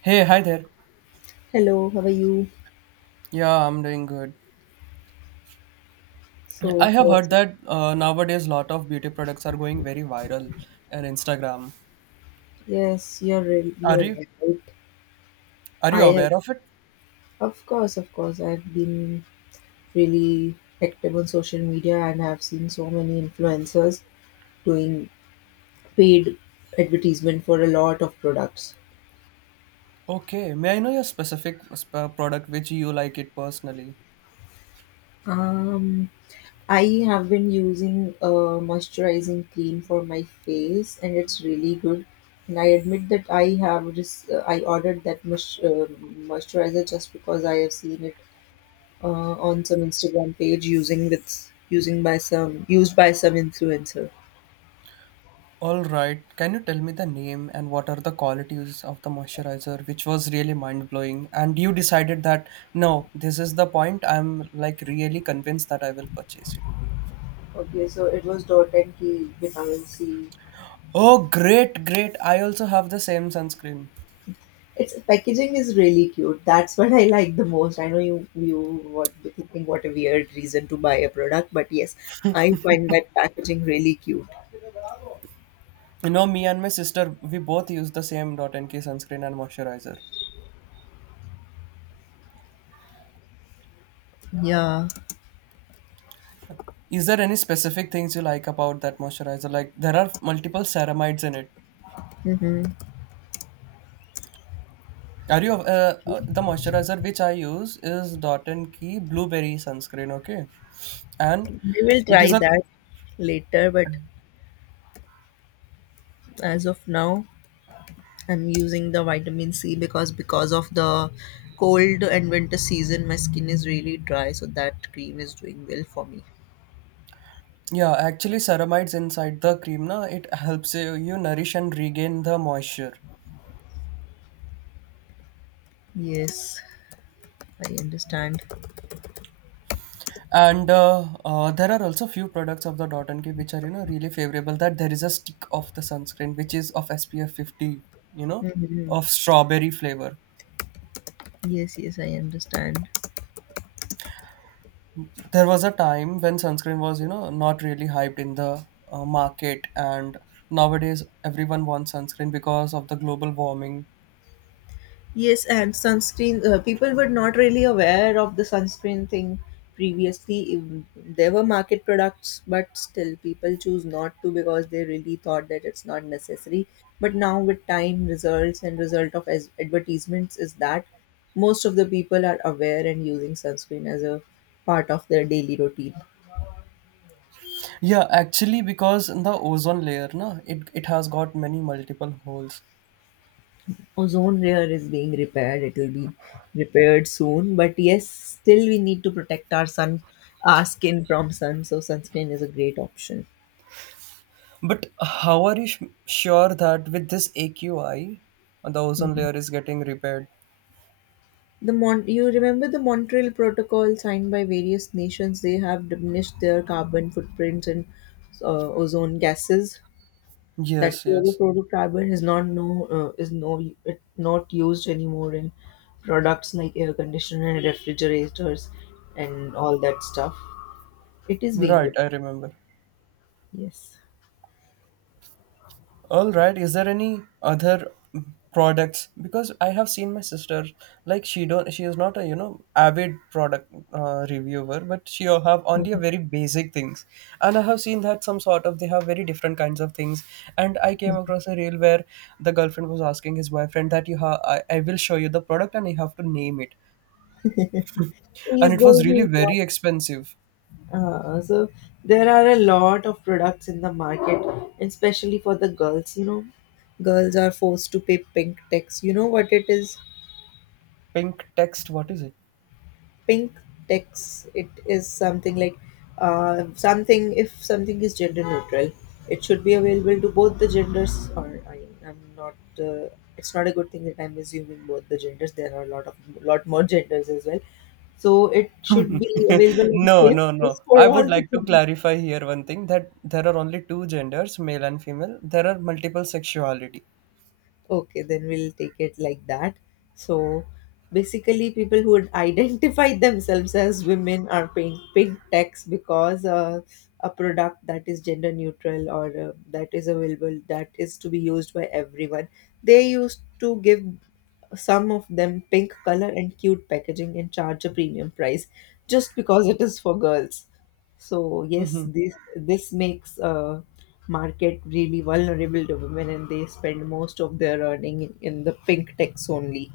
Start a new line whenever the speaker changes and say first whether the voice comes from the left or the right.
right: Hey, hi there.
left: Hello, how are you?
right: Yeah, I'm doing good. I
left: So,
right: have heard
left: what's up?
right: that nowadays lot of beauty products are going very viral on Instagram.
left: Yes,
right: Are
left: you're
right: you
left: right.
right: are you
left: I have,
right: aware of it?
left: of course, of course. I've been really active on social media, and I've seen so many influencers doing paid advertisement for a lot of products.
right: Okay, may I know your specific product which you like it personally?
left: Um, I have been using a moisturizing cream for my face, and it's really good. And I admit that I have just I ordered that moisturizer just because I have seen it on some Instagram page using with using by some used by some influencer.
right: All right. Can you tell me the name and what are the qualities of the moisturizer which was really mind-blowing and you decided that no, this is the point I'm like really convinced that I will purchase it.
left: Okay, so it was dot and key vitamin C.
right: Oh, great, great. I also have the same sunscreen.
left: Its packaging is really cute. That's what I like the most. I know you what be thinking what a weird reason to buy a product, but yes, I find that packaging really cute.
right: You know, me and my sister, we both use the same Dot NK sunscreen and moisturizer.
left: Yeah.
right: Is there any specific things you like about that moisturizer? Like, there are multiple ceramides in it.
left: Mm-hmm.
right: Are you the moisturizer which I use is Dot NK blueberry sunscreen? Okay, and
left: We will
right: it
left: try
right: is a,
left: that later, but as of now, I'm using the vitamin C because of the cold and winter season, my skin is really dry. So that cream is doing well for me.
right: yeah, actually ceramides inside the cream. Na, it helps you nourish and regain the moisture.
left: Yes, I understand.
right: And there are also few products of the dot and key which are really favorable that there is a stick of the sunscreen which is of SPF 50 you know
left: Hmm.
right: of strawberry flavor.
left: Yes, yes, I understand.
right: There was a time when sunscreen was not really hyped in the market, and nowadays everyone wants sunscreen because of the global warming.
left: Yes, and sunscreen, people were not really aware of the sunscreen thing previously. There were market products, but still people choose not to because they really thought that it's not necessary. But now with time, results and result of as advertisements is that most of the people are aware and using sunscreen as a part of their daily routine.
right: Yeah, actually because the ozone layer, na, it has got many multiple holes.
left: Ozone layer is being repaired. It will be repaired soon, but yes, still we need to protect our skin from sun, so sunscreen is a great option.
right: But how are you sure that with this AQI, the ozone
left: Mhm.
right: layer is getting repaired?
left: You remember the Montreal protocol signed by various nations. They have diminished their carbon footprints and ozone gases. That
right: Yes, yes.
left: fluorofluorocarbon is not no is no it not used anymore in products like air conditioner and refrigerators and all that stuff. It is being
right: Right, I remember.
left: Yes.
right: All right, is there any other products? Because I have seen my sister, like she don't, she is not a avid product reviewer, but she have only a very basic things. And I have seen that some sort of they have very different kinds of things. And I came across a reel where the girlfriend was asking his boyfriend that I will show you the product and you have to name it. And
left: Yes,
right: it
left: there
right: was
left: is
right: really
left: a lot.
right: very expensive.
left: So there are a lot of products in the market, and especially for the girls. You know, girls are forced to pay pink tax. You know what it is?
right: Pink text, what is it?
left: Pink text, it is something like something. If something is gender neutral, it should be available to both the genders, or I, I'm not uh, it's not a good thing that I'm assuming both the genders. There are a lot of lot more genders as well, so it should be available at the
right: No,
left: same
right: no,
left: place
right: no.
left: for
right: I
left: all
right: would
left: the
right: like to
left: genders.
right: clarify here one thing that there are only two genders, male and female. There are multiple sexuality.
left: Okay, then we'll take it like that. So basically, people who would identify themselves as women are paying pink tax because a product that is gender neutral or that is to be used by everyone. They used to give some of them pink color and cute packaging and charge a premium price just because it is for girls. So yes,
right: Mhm.
left: this makes market really vulnerable to women, and they spend most of their earning in the pink techs only.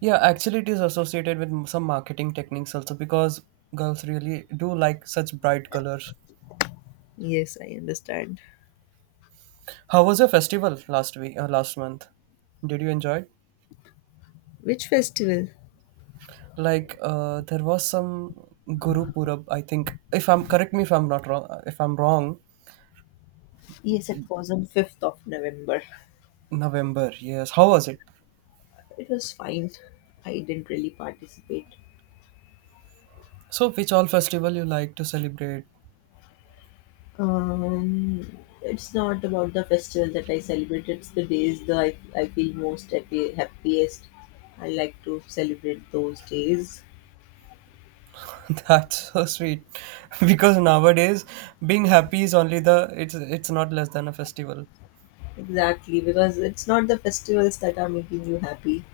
right: Yeah, actually, it is associated with some marketing techniques also because girls really do like such bright colors.
left: Yes, I understand.
right: How was your festival last week? Last month, did you enjoy it?
left: Which festival?
right: Like, there was some Guru Purab, I think. If I'm correct me if I'm not wrong. If I'm wrong,
left: Yes, it was on 5th of November.
right: November, yes. How was it?
left: It was fine. I didn't really participate.
right: So, which all festival you like to celebrate?
left: Um, it's not about the festival that I celebrate. It's the days that I feel most happy, happiest. I like to celebrate those days.
right: That's so sweet, because nowadays being happy is only the it's not less than a festival.
left: Exactly, because it's not the festivals that are making you happy.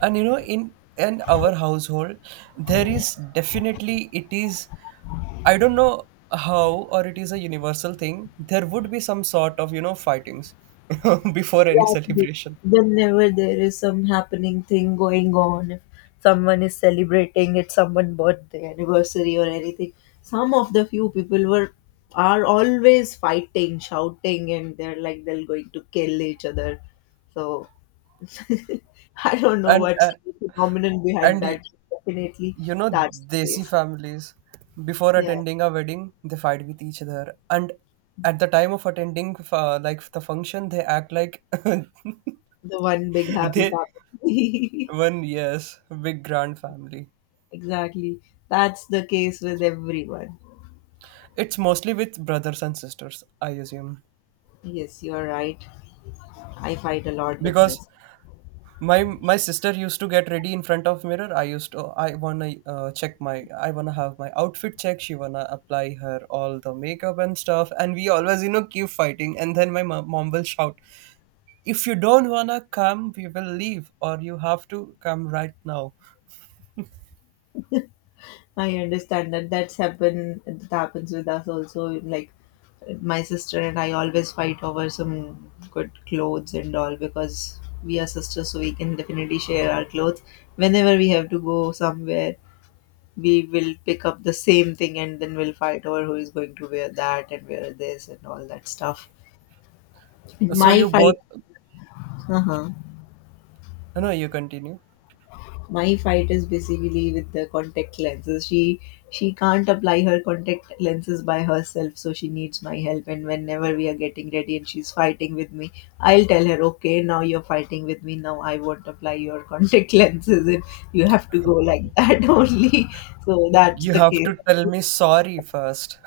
right: And in our household, there is definitely it is. I don't know how, or it is a universal thing. There would be some sort of fightings before any
left: Exactly.
right: celebration,
left: Whenever there is some happening thing going on, if someone is celebrating, it's someone's birthday, anniversary, or anything. Some of the few people were are always fighting, shouting, and they're like they're going to kill each other. So I don't know
right: and
left: what's
right: uh,
left: the phenomenon behind
right: and
left: that. Definitely, that's the
right: Desi
left: case.
right: families, before
left: Yeah,
right: attending a wedding, they fight with each other. And at the time of attending, like the function, they act like
left: the one big happy
right: they
left: family.
right: one, yes, big grand family.
left: Exactly. That's the case with everyone.
right: It's mostly with brothers and sisters, I assume.
left: Yes, you are right. I fight a lot with
right: Because
left: this.
right: my sister used to get ready in front of mirror. I used to I wanna check my I wanna have my outfit check. She wanna apply her all the makeup and stuff. And we always keep fighting. And then my mom will shout, if you don't wanna come, we will leave, or you have to come right now.
left: I understand that that's happen. That happens with us also. Like my sister and I always fight over some good clothes and all because we are sisters, so we can definitely share our clothes whenever we have to go somewhere. We will pick up the same thing, and then we'll fight over who is going to wear that and wear this and all that stuff.
right: So
left: My
right: you both,
left: fight Uh-huh.
right: no, no, you continue.
left: My fight is basically with the contact lenses. She can't apply her contact lenses by herself, so she needs my help. And whenever we are getting ready and she's fighting with me, I'll tell her, okay, now you're fighting with me. Now I won't apply your contact lenses, and you have to go like that only. So that's
right: You
left: the
right: have
left: case.
right: to tell me sorry first.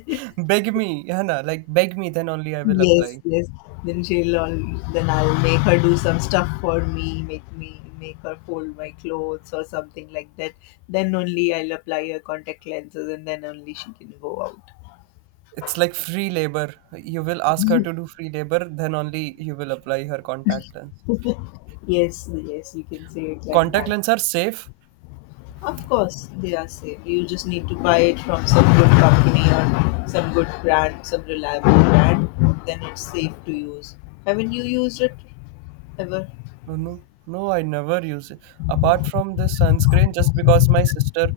right: Beg me, Hannah, like beg me, then only I will
left: Yes,
right: apply.
left: yes. Then she'll all, then I'll make her do some stuff for me, make her fold my clothes or something like that. Then only I'll apply her contact lenses, and then only she can go out.
right: It's like free labor. You will ask her to do free labor, then only you will apply her contact lens.
left: Yes, yes, you can say it like
right: Contact
left: that.
right: lenses are safe.
left: Of course, they are safe. You just need to buy it from some good company or some good brand, some reliable brand. Then it's safe to use. Haven't you used it ever?
right: No, no, no, I never use it. Apart from this sunscreen, just because my sister,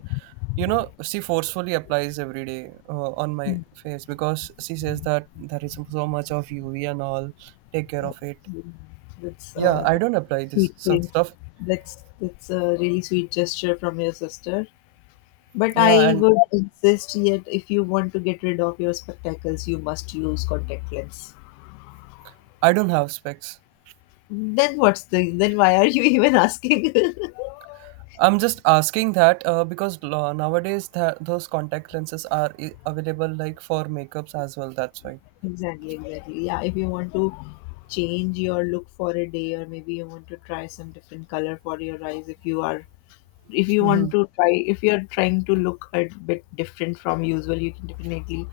right: you know, she forcefully applies every day on my face because she says that there is so much of UV and all. Take care
left: Uh,
right: of it.
left: mm, That's,
right: Yeah,
left: uh,
right: I don't apply
left: that's a
right: this
left: sweet
right: such
left: thing.
right: stuff.
left: That's a really sweet gesture from your sister. But
right: Yeah,
left: I
right: and
left: would insist yet if you want to get rid of your spectacles, you must use contact lens.
right: I don't have specs.
left: Then what's the then why are you even asking?
right: I'm just asking that because nowadays those contact lenses are available like for makeups as well. That's why.
left: Exactly, exactly. Yeah, if you want to change your look for a day, or maybe you want to try some different color for your eyes, if you are if you want to try if you're trying to look a bit different from usual, you can definitely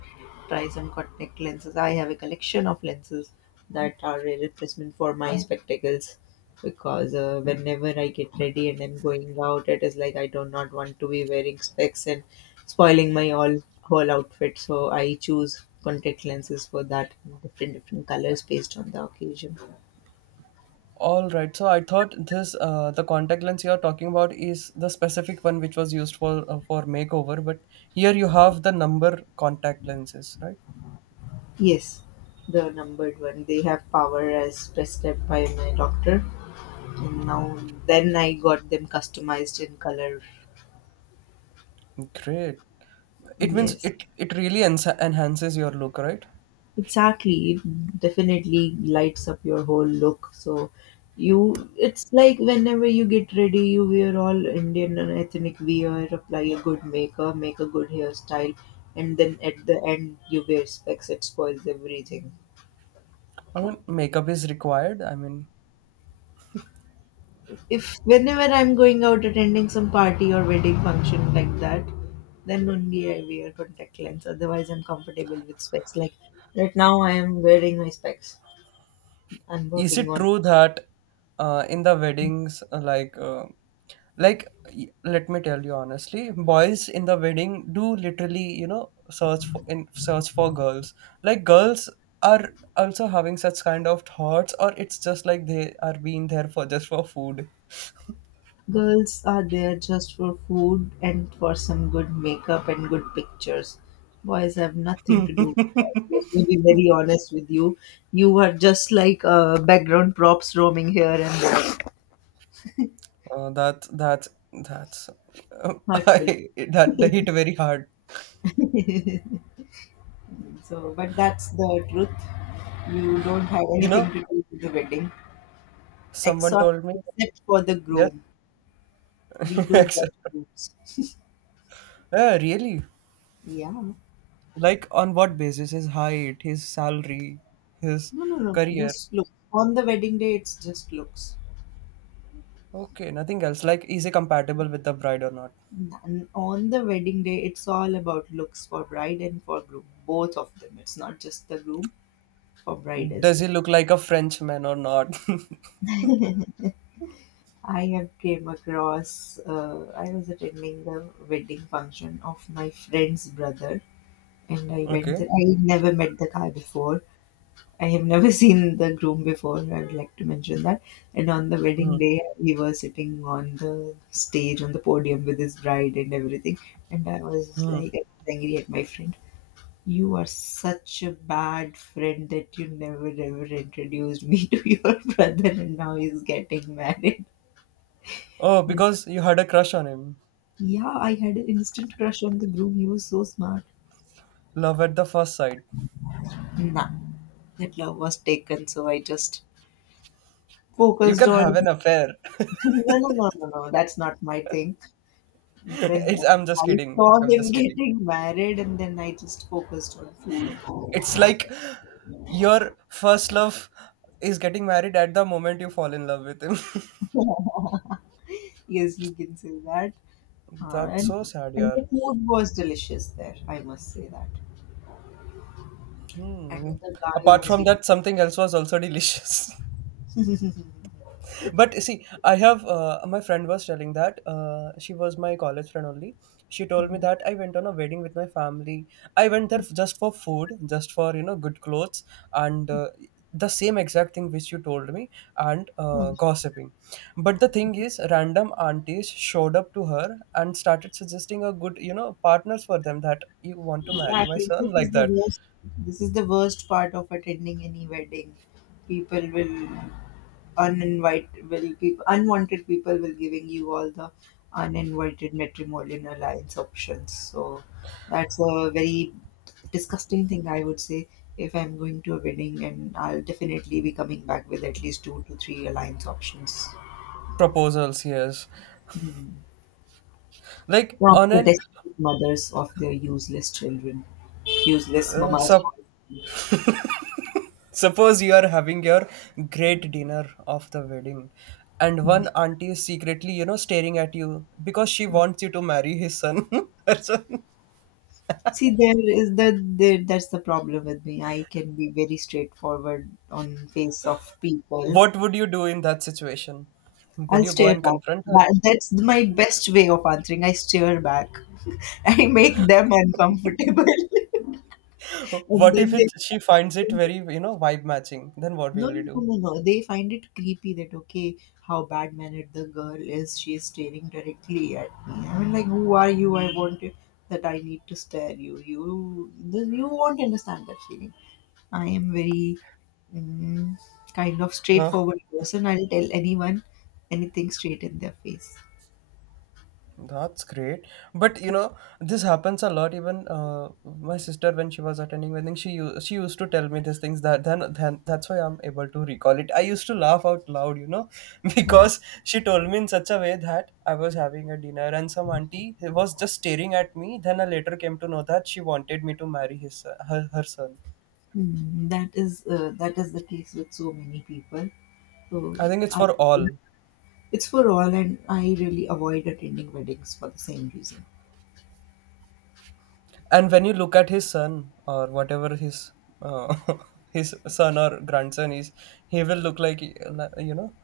left: try some contact lenses. I have a collection of lenses that are a replacement for my spectacles, because whenever I get ready and I'm going out, it is like I do not want to be wearing specs and spoiling my all whole outfit, so I choose contact lenses for that, different different colors based on the occasion.
right: All right. So I thought this the contact lens you are talking about is the specific one which was used for for makeover, but here you have the number contact lenses, right?
left: Yes, the numbered one, they have power as prescribed by my doctor. And now Then I got them customized in color.
right: Great. It means
left: Yes,
right: it really enhances your look, right?
left: exactly. It definitely lights up your whole look. So you it's like whenever you get ready, you wear all Indian and ethnic wear, apply a good makeup, make a good hairstyle, and then at the end you wear specs, it spoils everything.
right: I mean, makeup is required. I mean,
left: If whenever I'm going out attending some party or wedding function like that, then only I wear contact lens. Otherwise, I'm comfortable with specs. Like right now, I am wearing my specs. I'm
right: is
left: working
right: it
left: on.
right: true that in the weddings like like let me tell you honestly boys in the wedding do literally search for girls like girls are also having such kind of thoughts or it's just like they are being there for just for food.
left: Girls are there just for food and for some good makeup and good pictures. Boys have nothing
right: uh,
left: to do with that. Let me be very honest with you. You are just like background props roaming here and there.
right: that that that's
left: Hurtful.
right: that hit very hard.
left: So, but that's the truth. You don't have
right: you know
left: anything to do with the wedding,
right: Someone
left: except
right: told me.
left: except for the
right: Yes.
left: groom. We do
right: except-
left: just looks.
right: yeah, really.
left: Yeah. No,
right: Like on what basis? His height, his salary, his
left: no, no, no.
right: career.
left: Just look. On the wedding day, it's just looks.
right: Okay, nothing else. Like is he compatible with the bride or not?
left: And on the wedding day, it's all about looks for bride and for groom, both of them. It's not just the groom, for bride as
right: Does he
left: well.
right: look like a Frenchman or not?
left: I have came across. I was attending the wedding function of my friend's brother, and I went
right: Okay.
left: there. I never met the guy before. I have never seen the groom before. I'd like to mention that. And on the
right: Hmm.
left: wedding day, we were sitting on the stage, on the podium with his bride and everything. And I was like, I was angry at my friend. You are such a bad friend that you never ever introduced me to your brother, and now he's getting married.
right: Oh,
left: And
right: because you had a crush on him.
left: yeah, I had an instant crush on the groom. He was so smart.
right: Love at the first sight.
left: Nah, that love was taken, so I just
right: You
left: focused
right: can have
left: on
right: an affair.
left: no, no, no, no, no. That's not my thing. Then
right: It's I'm just
left: I
right: kidding.
left: saw
right: I'm
left: them
right: just kidding.
left: getting married, and then I just focused on food.
right: It's like your first love is getting married at the moment you fall in love with him.
left: Yes, you can say that. Uh,
right: That's so
left: and
right: sad,
left: and
right: yeah.
left: the food was delicious there, I must say that. And
right: Hmm.
left: the guy
right: Apart
left: was
right: from
left: even
right: that, something else was also delicious. But see, I have my friend was telling that she was my college friend only. She told me that I went on a wedding with my family. I went there just for food, just for good clothes, and the same exact thing which you told me, and
left: Mhm.
right: gossiping. But the thing is, random aunties showed up to her and started suggesting a good partners for them that you want to marry my
left: Exactly.
right: son
left: This is
right: like
left: the
right: that.
left: worst. This is the worst part of attending any wedding. People will People will giving you all the uninvited matrimonial alliance options. So that's a very disgusting thing I would say. If I'm going to a wedding, and I'll definitely be coming back with at least two to three alliance options.
right: Proposals. Yes.
left: Hmm.
right: Like
left: From
right: on
left: the
right: an
left: desperate mothers of their useless children, useless
right: uh,
left: mamas.
right: sup- Suppose you are having your great dinner of the wedding, and
left: Hmm.
right: one auntie is secretly staring at you because she wants you to marry his son. Her son.
left: See, there is that. There, that's the problem with me. I can be very straightforward on face of people.
right: What would you do in that situation? Would
left: I'll
right: you go
left: stare
right: and
left: back.
right: confront her?
left: That's my best way of answering. I stare back. I make them uncomfortable, and
right: What if
left: then they
right: she finds it very vibe matching? Then what
left: no,
right: will you
left: no, no,
right: do?
left: no, no. They find it creepy that okay, how bad mannered the girl is. She is staring directly at me. I mean, like, who are you? I want you that I need to stare you. You, then you won't understand that feeling. I am very mm, kind of
right: Huh?
left: straightforward person. I'll tell anyone anything straight in their face.
right: That's great. But this happens a lot. Even my sister, when she was attending wedding, she used to tell me these things. That then That's why I'm able to recall it. I used to laugh out loud, because she told me in such a way that I was having a dinner and some auntie was just staring at me. Then I later came to know that she wanted me to marry his her son.
left: Mm, that is the case with so many people. So
right: I think it's
left: I,
right: for all.
left: it's for all, and I really avoid attending weddings for the same reason.
right: And when you look at his son or whatever his uh, his son or grandson is, he will look like like, you know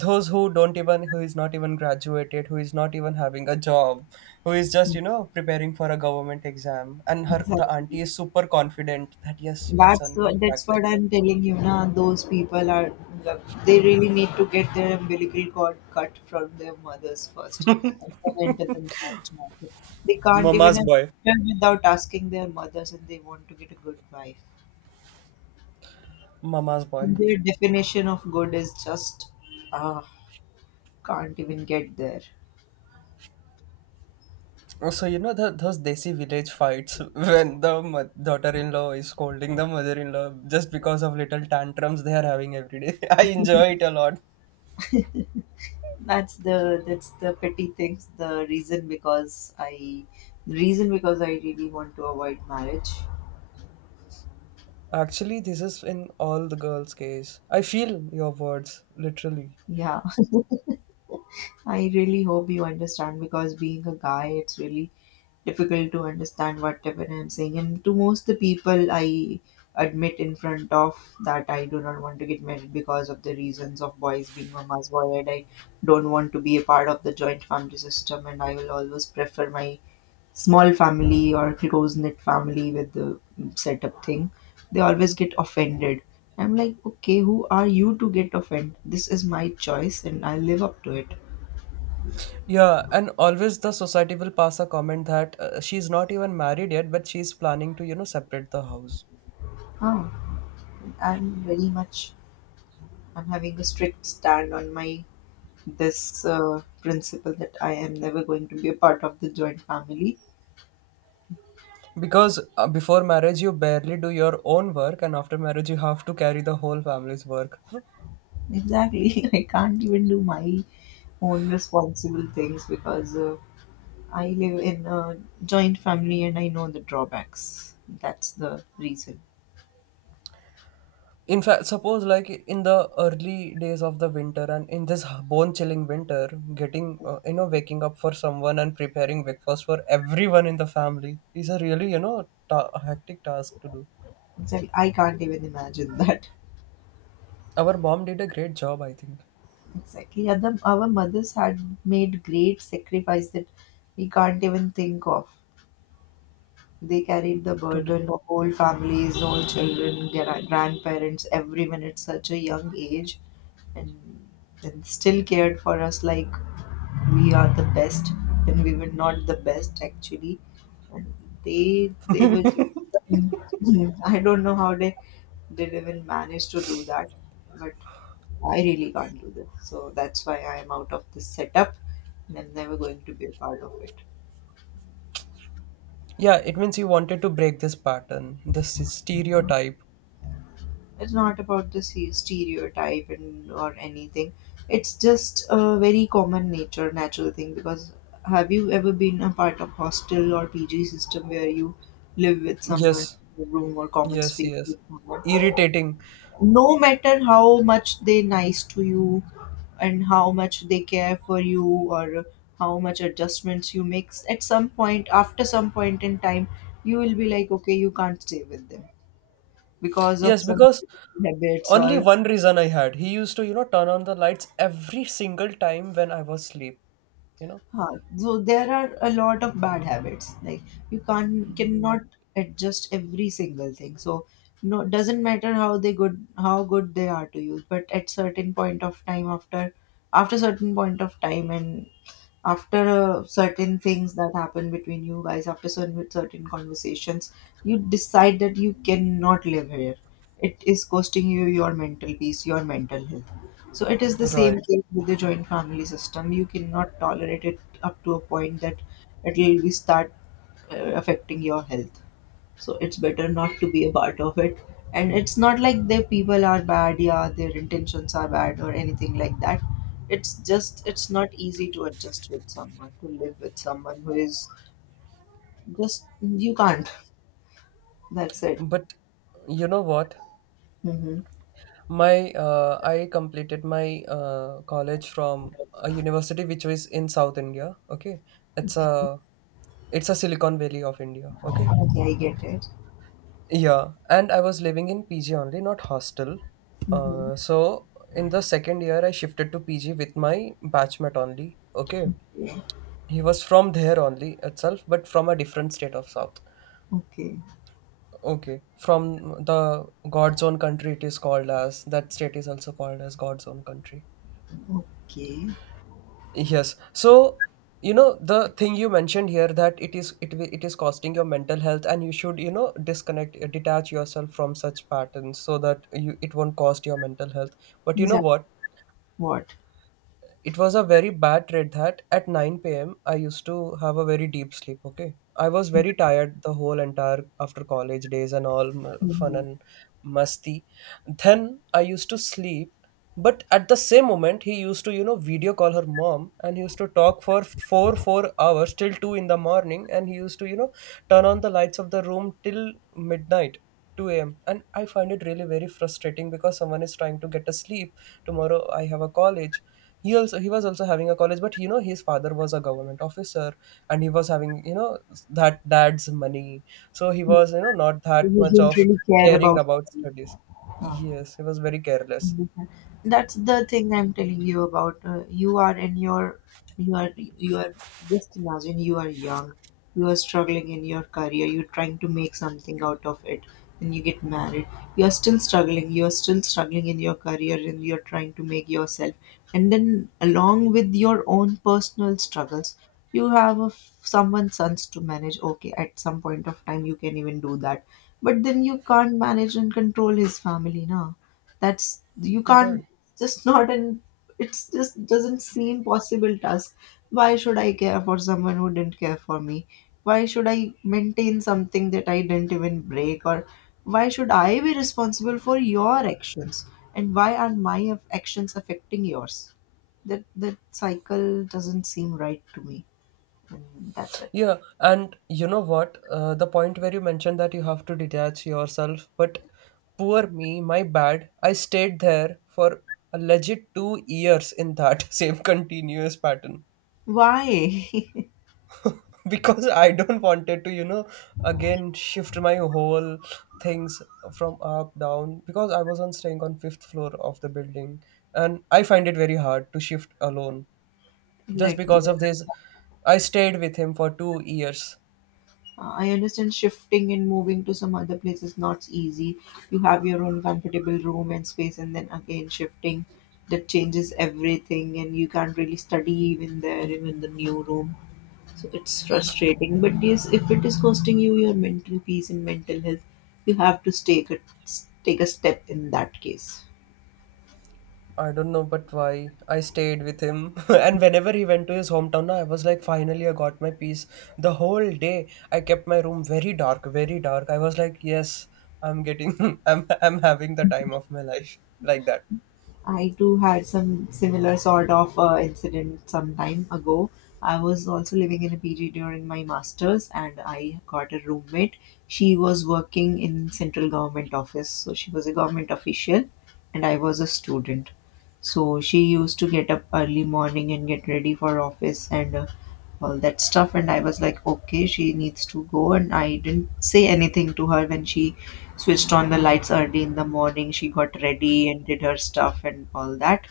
right: those who don't even who is not even graduated, who is not even having a job, who is just preparing for a government exam. And her the auntie
left: Exactly.
right: is super confident that yes, my
left: That's
right: son will
left: what that's
right: crack the
left: what
right: exam.
left: I'm telling you, na. Those people are they really need to get their umbilical cord cut from their mothers first and then enter the marriage market. They can't even
right: Mama's boy,
left: enter without asking their mothers, and they want to get a good wife.
right: mama's boy.
left: And their definition of good is just ah can't even get there.
right: So those desi village fights when the daughter-in-law is scolding the mother-in-law just because of little tantrums they are having every day. I enjoy it a lot.
left: That's the petty things. The reason because I really want to avoid marriage.
right: Actually, this is in all the girls' case. I feel your words literally.
left: Yeah. I really hope you understand because being a guy, it's really difficult to understand whatever I'm saying. And to most the people, I admit in front of that I do not want to get married because of the reasons of boys being mama's boy, and I don't want to be a part of the joint family system. And I will always prefer my small family or close knit family with the setup thing. They always get offended. I'm like, okay, who are you to get offended? This is my choice, and I live up to it.
right: Yeah, and always the society will pass a comment that she's not even married yet, but she's planning to separate the house,
left: Ah. I'm very much, I'm having a strict stand on my this principle that I am never going to be a part of the joint family.
right: because before marriage you barely do your own work, and after marriage you have to carry the whole family's work.
left: Exactly, I can't even do my own responsible things because I live in a joint family and I know the drawbacks. That's the reason.
right: In fact, suppose like in the early days of the winter and in this bone chilling winter, waking up for someone and preparing breakfast for everyone in the family is a really, hectic task to do.
left: Exactly, I can't even imagine that.
right: Our mom did a great job, I think.
left: Exactly, yeah, our mothers had made great sacrifice that we can't even think of. They carried the
right: To d-
left: burden of whole families, all children, grandparents, everyone at such a young age, and, and still cared for us like we are the best when we were not the best actually. And they were just, I don't know how they did even manage to do that, but I really can't do this. So that's why I am out of this setup, and I'm never going to be a part of it.
right: yeah, it means you wanted to break this pattern, this stereotype.
left: It's not about the stereotype and or anything. It's just a very common nature natural thing. Because have you ever been a part of hostel or PG system where you live with someone
right: Yes,
left: in a room or common
right: yes,
left: space
right: yes.
left: with someone,
right: Irritating.
left: no matter how much they nice to you and how much they care for you, or how much adjustments you make at some point, after some point in time you will be like, okay, you can't stay with them because of
right: Yes,
left: some
right: because
left: habits
right: only
left: or.
right: one reason I had. He used to, turn on the lights every single time when I was asleep, you know.
left: Huh. So there are a lot of bad habits. Like, you can't cannot adjust every single thing. So no, doesn't matter how they good, how good they are to you, but at certain point of time, after certain point of time and after certain things that happen between you guys, after certain conversations, you decide that you cannot live here. It is costing you your mental peace, your mental health. So it is the same
right: Right.
left: case with the joint family system. You cannot tolerate it up to a point that it will be start uh, affecting your health. So it's better not to be a part of it. And it's not like their people are bad, yeah, their intentions are bad or anything like that. It's just it's not easy to adjust with someone, to live with someone who is just you can't. That's it.
right: But you know what?
left: Mm-hmm.
right: My I completed my college from a university which was in South India. Okay, it's a Silicon Valley of India. Okay,
left: Okay, I get it.
right: yeah, and I was living in PG only, not hostel.
left: Mm-hmm.
right: So in the second year, I shifted to PG with my batchmate only. Okay,
left: Yeah.
right: he was from there only itself, but from a different state of South.
left: Okay.
right: Okay, from the God's own country, it is called as that state is also called as God's own country.
left: Okay.
right: Yes. So, the thing you mentioned here that it is costing your mental health, and you should disconnect, detach yourself from such patterns so that you it won't cost your mental health. But you know
left: Exactly.
right: what?
left: What?
right: It was a very bad trade that at 9 p.m. I used to have a very deep sleep. Okay. I was very tired the whole entire after college days and all fun
left: Mm-hmm.
right: and musty. Then I used to sleep. But at the same moment, he used to, video call her mom, and he used to talk for four hours till 2 in the morning. And he used to, turn on the lights of the room till midnight, 2 a.m. And I find it really very frustrating because someone is trying to get a sleep. Tomorrow I have a college. He was also having a college, but his father was a government officer, and he was having that dad's money. So he was not
left: You
right: that much
left: didn't
right: of
left: really care
right: caring
left: about
right: about
left: them.
right: studies.
left: Huh.
right: Yes, he was very careless.
left: That's the thing I'm telling you about. You are in your, you are, just imagine you are young, you are struggling in your career, you're trying to make something out of it, then you get married, you're still struggling in your career and you're trying to make yourself. And then along with your own personal struggles, you have a, someone's sons to manage. Okay, at some point of time you can even do that, but then you can't manage and control his family now. That's you can't,
right: Right.
left: just not an, it's just doesn't seem possible task. Why should I care for someone who didn't care for me? Why should I maintain something that I didn't even break? Or why should I be responsible for your actions? And why are my actions affecting yours? That cycle doesn't seem right to me. And that's it.
right: Yeah, and you know what? The point where you mentioned that you have to detach yourself, but poor me, my bad. I stayed there for a legit 2 years in that same continuous pattern.
left: Why?
right: Because I don't wanted to, again shift my whole things from up down because I was on staying on fifth floor of the building, and I find it very hard to shift alone. Just
left: Exactly.
right: because of this, I stayed with him for 2 years.
left: I understand shifting and moving to some other place is not easy. You have your own comfortable room and space, and then again shifting, that changes everything, and you can't really study even there, even the new room. So it's frustrating. But yes, if it is costing you your mental peace and mental health, you have to take a, take a step in that case.
right: I don't know, but why I stayed with him. And whenever he went to his hometown, na I was like, finally, I got my peace. The whole day, I kept my room very dark, very dark. I was like, yes, I'm getting, I'm having the time of my life like that.
left: I too had some similar sort of incident some time ago. I was also living in a PG during my master's, and I got a roommate. She was working in central government office, so she was a government official, and I was a student. So she used to get up early morning and get ready for office and all that stuff. And I was like, okay, she needs to go, and I didn't say anything to her when she switched on the lights early in the morning. She got ready and did her stuff and all that.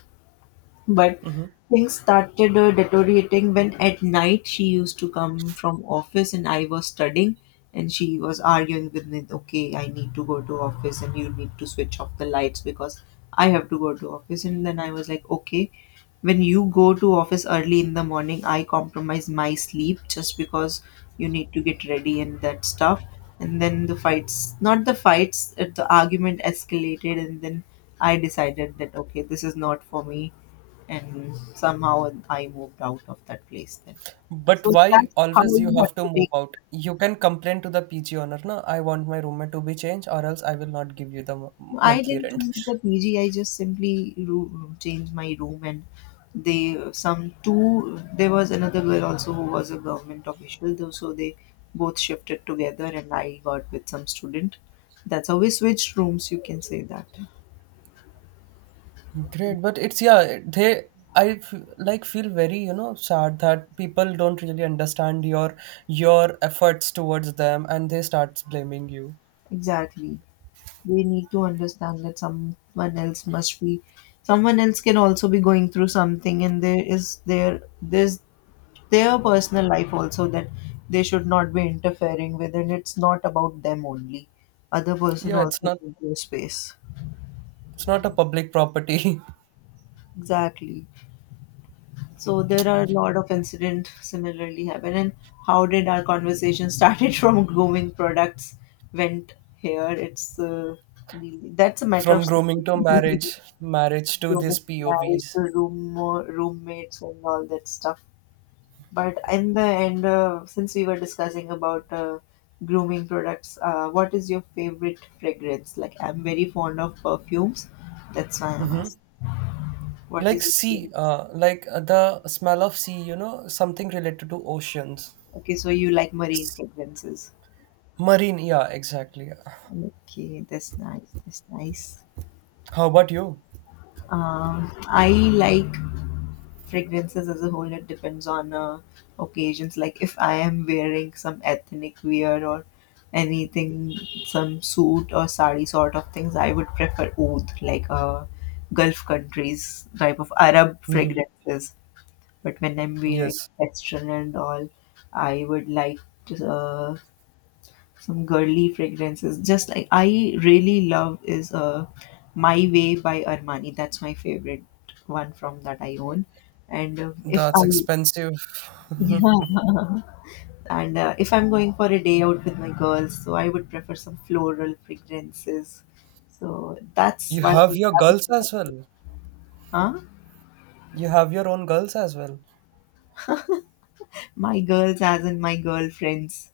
left: But
right: Mhm.
left: things started deteriorating when at night she used to come from office and I was studying and she was arguing with me, okay, I need to go to office and you need to switch off the lights because I have to go to office. And then I was like, okay, when you go to office early in the morning, I compromise my sleep just because you need to get ready and that stuff. And then the fights not the fights, the argument escalated, and then I decided that okay, this is not for me, and somehow I moved out of that place then.
right: But
left: So
right: why
left: that's how
right: always you
left: you
right: have
left: have
right: to
left: to
right: move
left: take.
right: out? You can complain to the PG owner, na? I want my roommate to be changed, or else I will not give you the
left: I
right: monthly
left: didn't
right: rent.
left: change the PG. I just simply changed my room, and they some two. There was another girl also who was a government official, though, so they both shifted together, and I got with some student. That's how we switched rooms. You can say that.
right: Great, but it's yeah, they like feel very, sad that people don't really understand your efforts towards them and they start blaming you.
left: Exactly. They need to understand that someone else can also be going through something, and there is there there's their personal life also that they should not be interfering with. And it's not about them only, other person
right: Yeah, it's
left: also
right: not
left: needs their space.
right: it's not a public property.
left: Exactly. So there are a lot of incident similarly happen. And how did our conversation started from grooming products, went here. It's really- that's a matter of.
right: From grooming to marriage, marriage to these P O
left: Marriage,
right: Vs.
left: roommates, and all that stuff. But in the end, since we were discussing about grooming products, what is your favorite fragrance? Like, I'm very fond of perfumes. That's why I'm asking. What
right: Like
left: is your
right: sea,
left: favorite?
right: like, the smell of sea, something related to oceans.
left: Okay, so you like marine fragrances.
right: Marine, yeah, exactly.
left: Okay, that's nice. That's nice.
right: How about you?
left: I like fragrances as a whole. It depends on occasions. Like if I am wearing some ethnic wear or anything, some suit or sari sort of things, I would prefer oud, like gulf countries type of arab
right: Hmm.
left: fragrances. But when I'm wearing
right: Yes.
left: western and all, I would like to, some girly fragrances. Just like I really love is My Way by Armani. That's my favorite one from that I own. And if
right: That's
left: I
right: expensive.
left: yeah, and if I'm going for a day out with my girls, so I would prefer some floral fragrances. So that's
right: You
left: why I
right: have your
left: have
right: girls as
left: it.
right: well.
left: Huh?
right: You have your own girls as well.
left: My girls, as in my girlfriends.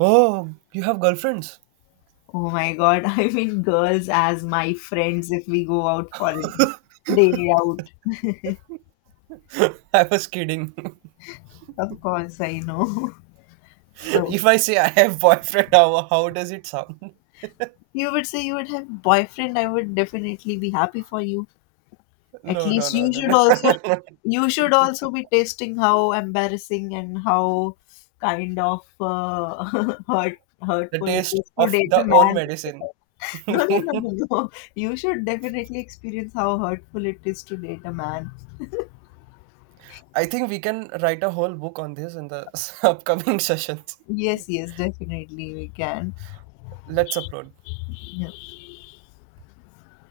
right: Oh, you have girlfriends.
left: Oh my God, I mean girls as my friends if we go out for a day out.
right: I was kidding.
left: Of course, I know. So,
right: If I say I have boyfriend, how does it sound?
left: you would say you would have boyfriend, I would definitely be happy for you. At
right: No, no,
left: least
right: no,
left: you
right: no,
left: should
right: no.
left: also, you should also be tasting how embarrassing and how kind of
right: The
left: hurtful it
right: taste
left: is to
right: of
left: date a
right: the own
left: man.
right: medicine.
left: No, no, no, no, no. You should definitely experience how hurtful it is to date a man.
right: I think we can write a whole book on this in the upcoming sessions.
left: Yes, yes, definitely we can.
right: Let's upload.
left: Yeah.